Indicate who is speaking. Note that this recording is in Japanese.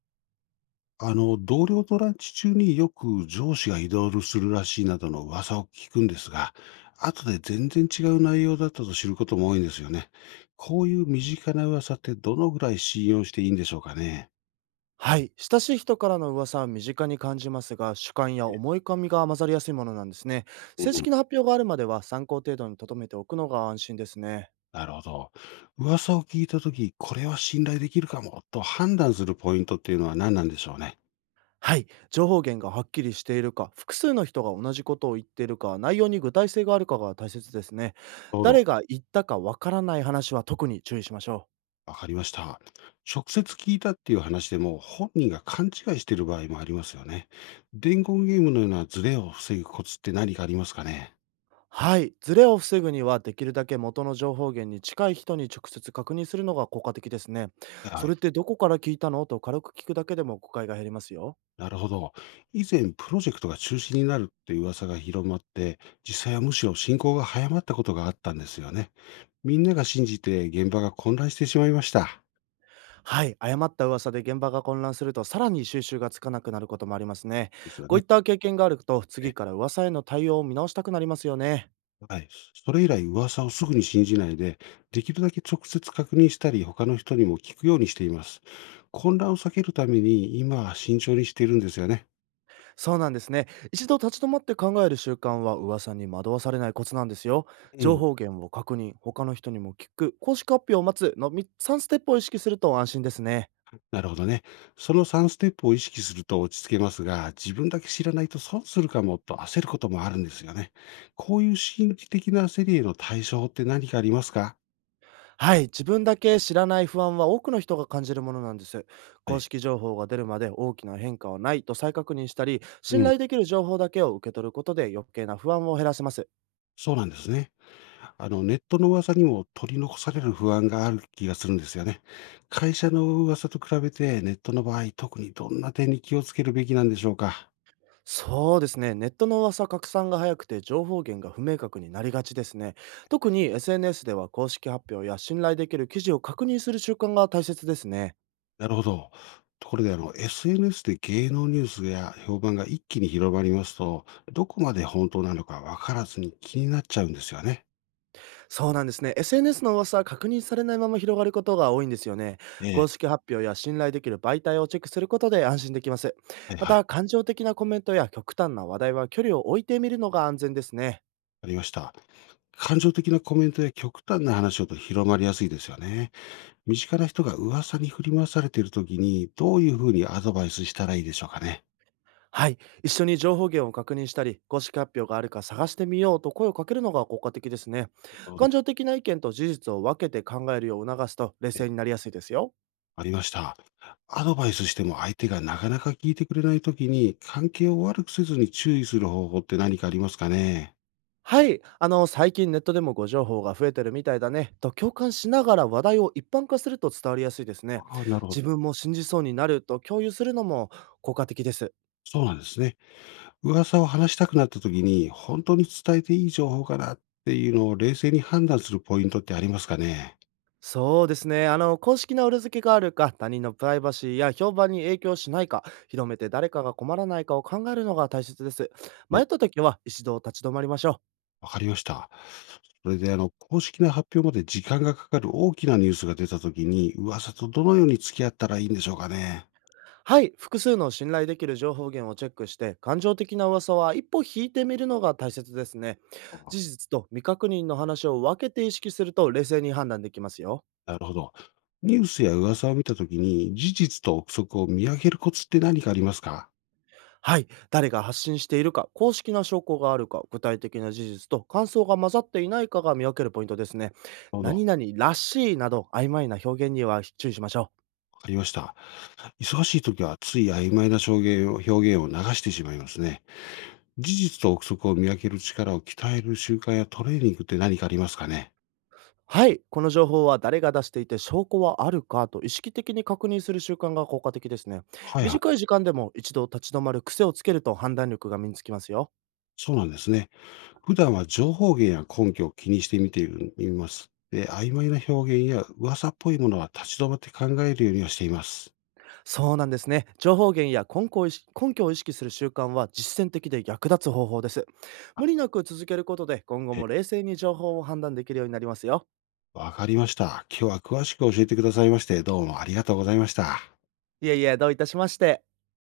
Speaker 1: 同僚とランチ中によく上司が移動するらしいなどの噂を聞くんですが、後で全然違う内容だったと知ることも多いんですよね。こういう身近な噂ってどのぐらい信用していいんでしょうかね。
Speaker 2: はい。親しい人からの噂は身近に感じますが、主観や思い込みが混ざりやすいものなんですね。
Speaker 1: う
Speaker 2: 正
Speaker 1: ん、
Speaker 2: 式な発表があるまでは参考程度に留めておくのが安心ですね。
Speaker 1: なるほど。噂を聞いたとき、これは信頼できるかもと判断するポイントっていうのは何なんでしょうね。
Speaker 2: はい。情報源がはっきりしているか、複数の人が同じことを言っているか、内容に具体性があるかが大切ですね。
Speaker 1: なるほど。
Speaker 2: 誰が言ったかわからない話は特に注意しましょう。
Speaker 1: わかりました。直接聞いたっていう話でも本人が勘違いしている場合もありますよね。伝言ゲームのようなズレを防ぐコツって何かありますかね。
Speaker 2: はい。ズレを防ぐには、できるだけ元の情報源に近い人に直接確認するのが効果的ですね。
Speaker 1: は
Speaker 2: そ
Speaker 1: い。
Speaker 2: れってどこから聞いたのと軽く聞くだけでも誤解が減りますよ。
Speaker 1: なるほど。以前、プロジェクトが中止になるっていう噂が広まって、実際はむしろ進行が早まったことがあったんですよね。みんなが信じて現場が混乱してしまいました。
Speaker 2: はい、誤った噂で現場が混乱すると、さらに収集がつかなくなることもありますね。
Speaker 1: ですよ
Speaker 2: こう
Speaker 1: ね。
Speaker 2: いった経験があると、次から噂への対応を見直したくなりますよね。
Speaker 1: はい。それ以来、噂をすぐに信じないで、できるだけ直接確認したり、他の人にも聞くようにしています。混乱を避けるために、今は慎重にしているんですよね。
Speaker 2: そうなんですね。一度立ち止まって考える習慣は、噂に惑わされないコツなんですよ。
Speaker 1: う
Speaker 2: 情
Speaker 1: ん。
Speaker 2: 報源を確認、他の人にも聞く、公式発表を待つの3ステップを意識すると安心ですね。
Speaker 1: なるほどね。その3ステップを意識すると落ち着けますが、自分だけ知らないと損するかもと焦ることもあるんですよね。こういう心理的な焦りへの対処法って何かありますか。
Speaker 2: はい、自分だけ知らない不安は多くの人が感じるものなんです。
Speaker 1: は
Speaker 2: 公
Speaker 1: い。
Speaker 2: 式情報が出るまで大きな変化はないと再確認したり、
Speaker 1: う
Speaker 2: 信
Speaker 1: ん。
Speaker 2: 頼できる情報だけを受け取ることで余計な不安を減らせます。
Speaker 1: そうなんですね。ネットの噂にも取り残される不安がある気がするんですよね。会社の噂と比べて、ネットの場合、特にどんな点に気をつけるべきなんでしょうか。
Speaker 2: そうですね、ネットの噂拡散が早くて情報源が不明確になりがちですね。特に SNS では公式発表や信頼できる記事を確認する習慣が大切ですね。
Speaker 1: なるほど。ところで、SNS で芸能ニュースや評判が一気に広まりますと、どこまで本当なのかわからずに気になっちゃうんですよね。
Speaker 2: そうなんですね。SNS の噂は確認されないまま広がることが多いんですよね。
Speaker 1: え
Speaker 2: 公
Speaker 1: え。
Speaker 2: 式発表や信頼できる媒体をチェックすることで安心できます。
Speaker 1: はい
Speaker 2: ま
Speaker 1: はい。
Speaker 2: た、感情的なコメントや極端な話題は距離を置いてみるのが安全ですね。
Speaker 1: ありました。感情的なコメントや極端な話をと広まりやすいですよね。身近な人が噂に振り回されているときに、どういうふうにアドバイスしたらいいでしょうかね。
Speaker 2: はい。一緒に情報源を確認したり、公式発表があるか探してみようと声をかけるのが効果的ですね。
Speaker 1: なるほ
Speaker 2: 感
Speaker 1: ど。
Speaker 2: 情的な意見と事実を分けて考えるよう促すと冷
Speaker 1: え、
Speaker 2: 静になりやすいですよ。
Speaker 1: ありました。アドバイスしても相手がなかなか聞いてくれないときに、関係を悪くせずに注意する方法って何かありますかね？
Speaker 2: はい、最近ネットでもご情報が増えてるみたいだね、と共感しながら話題を一般化すると伝わりやすいですね。
Speaker 1: ああ、なるほど。
Speaker 2: 自分も信じそうになると共有するのも効果的です。
Speaker 1: そうなんですね。噂を話したくなったときに、本当に伝えていい情報かなっていうのを冷静に判断するポイントってありますかね？
Speaker 2: そうですね、公式な裏付けがあるか、他人のプライバシーや評判に影響しないか、広めて誰かが困らないかを考えるのが大切です。
Speaker 1: は
Speaker 2: 迷
Speaker 1: い、
Speaker 2: った時は一度立ち止まりましょう。
Speaker 1: わかりました。それで公式な発表まで時間がかかる大きなニュースが出たときに、噂とどのように付き合ったらいいんでしょうかね？
Speaker 2: はい、複数の信頼できる情報源をチェックして、感情的な噂は一歩引いてみるのが大切ですね。事実と未確認の話を分けて意識すると冷静に判断できますよ。
Speaker 1: なるほど。ニュースや噂を見たときに、事実と憶測を見上げるコツって何かありますか。
Speaker 2: はい、誰が発信しているか、公式な証拠があるか、具体的な事実と感想が混ざっていないかが見分けるポイントですね。
Speaker 1: なるほど。
Speaker 2: 何々らしいなど曖昧な表現には注意しましょう。
Speaker 1: わかりました。忙しいときは、つい曖昧な証言を表現を流してしまいますね。事実と憶測を見分ける力を鍛える習慣やトレーニングって何かありますかね。
Speaker 2: はい、この情報は誰が出していて証拠はあるかと意識的に確認する習慣が効果的ですね。
Speaker 1: はいはい。
Speaker 2: 短い時間でも一度立ち止まる癖をつけると判断力が身につきますよ。
Speaker 1: そうなんですね。普段は情報源や根拠を気にして見ています。で、曖昧な表現や噂っぽいものは立ち止まって考えるようにはしています。
Speaker 2: そうなんですね。情報源や根拠を意識する習慣は実践的で役立つ方法です。無理なく続けることで今後も冷静に情報を判断できるようになりますよ。
Speaker 1: わかりました。今日は詳しく教えてくださいまして、どうもありがとうございました。
Speaker 2: いえいえ、どういたしまして。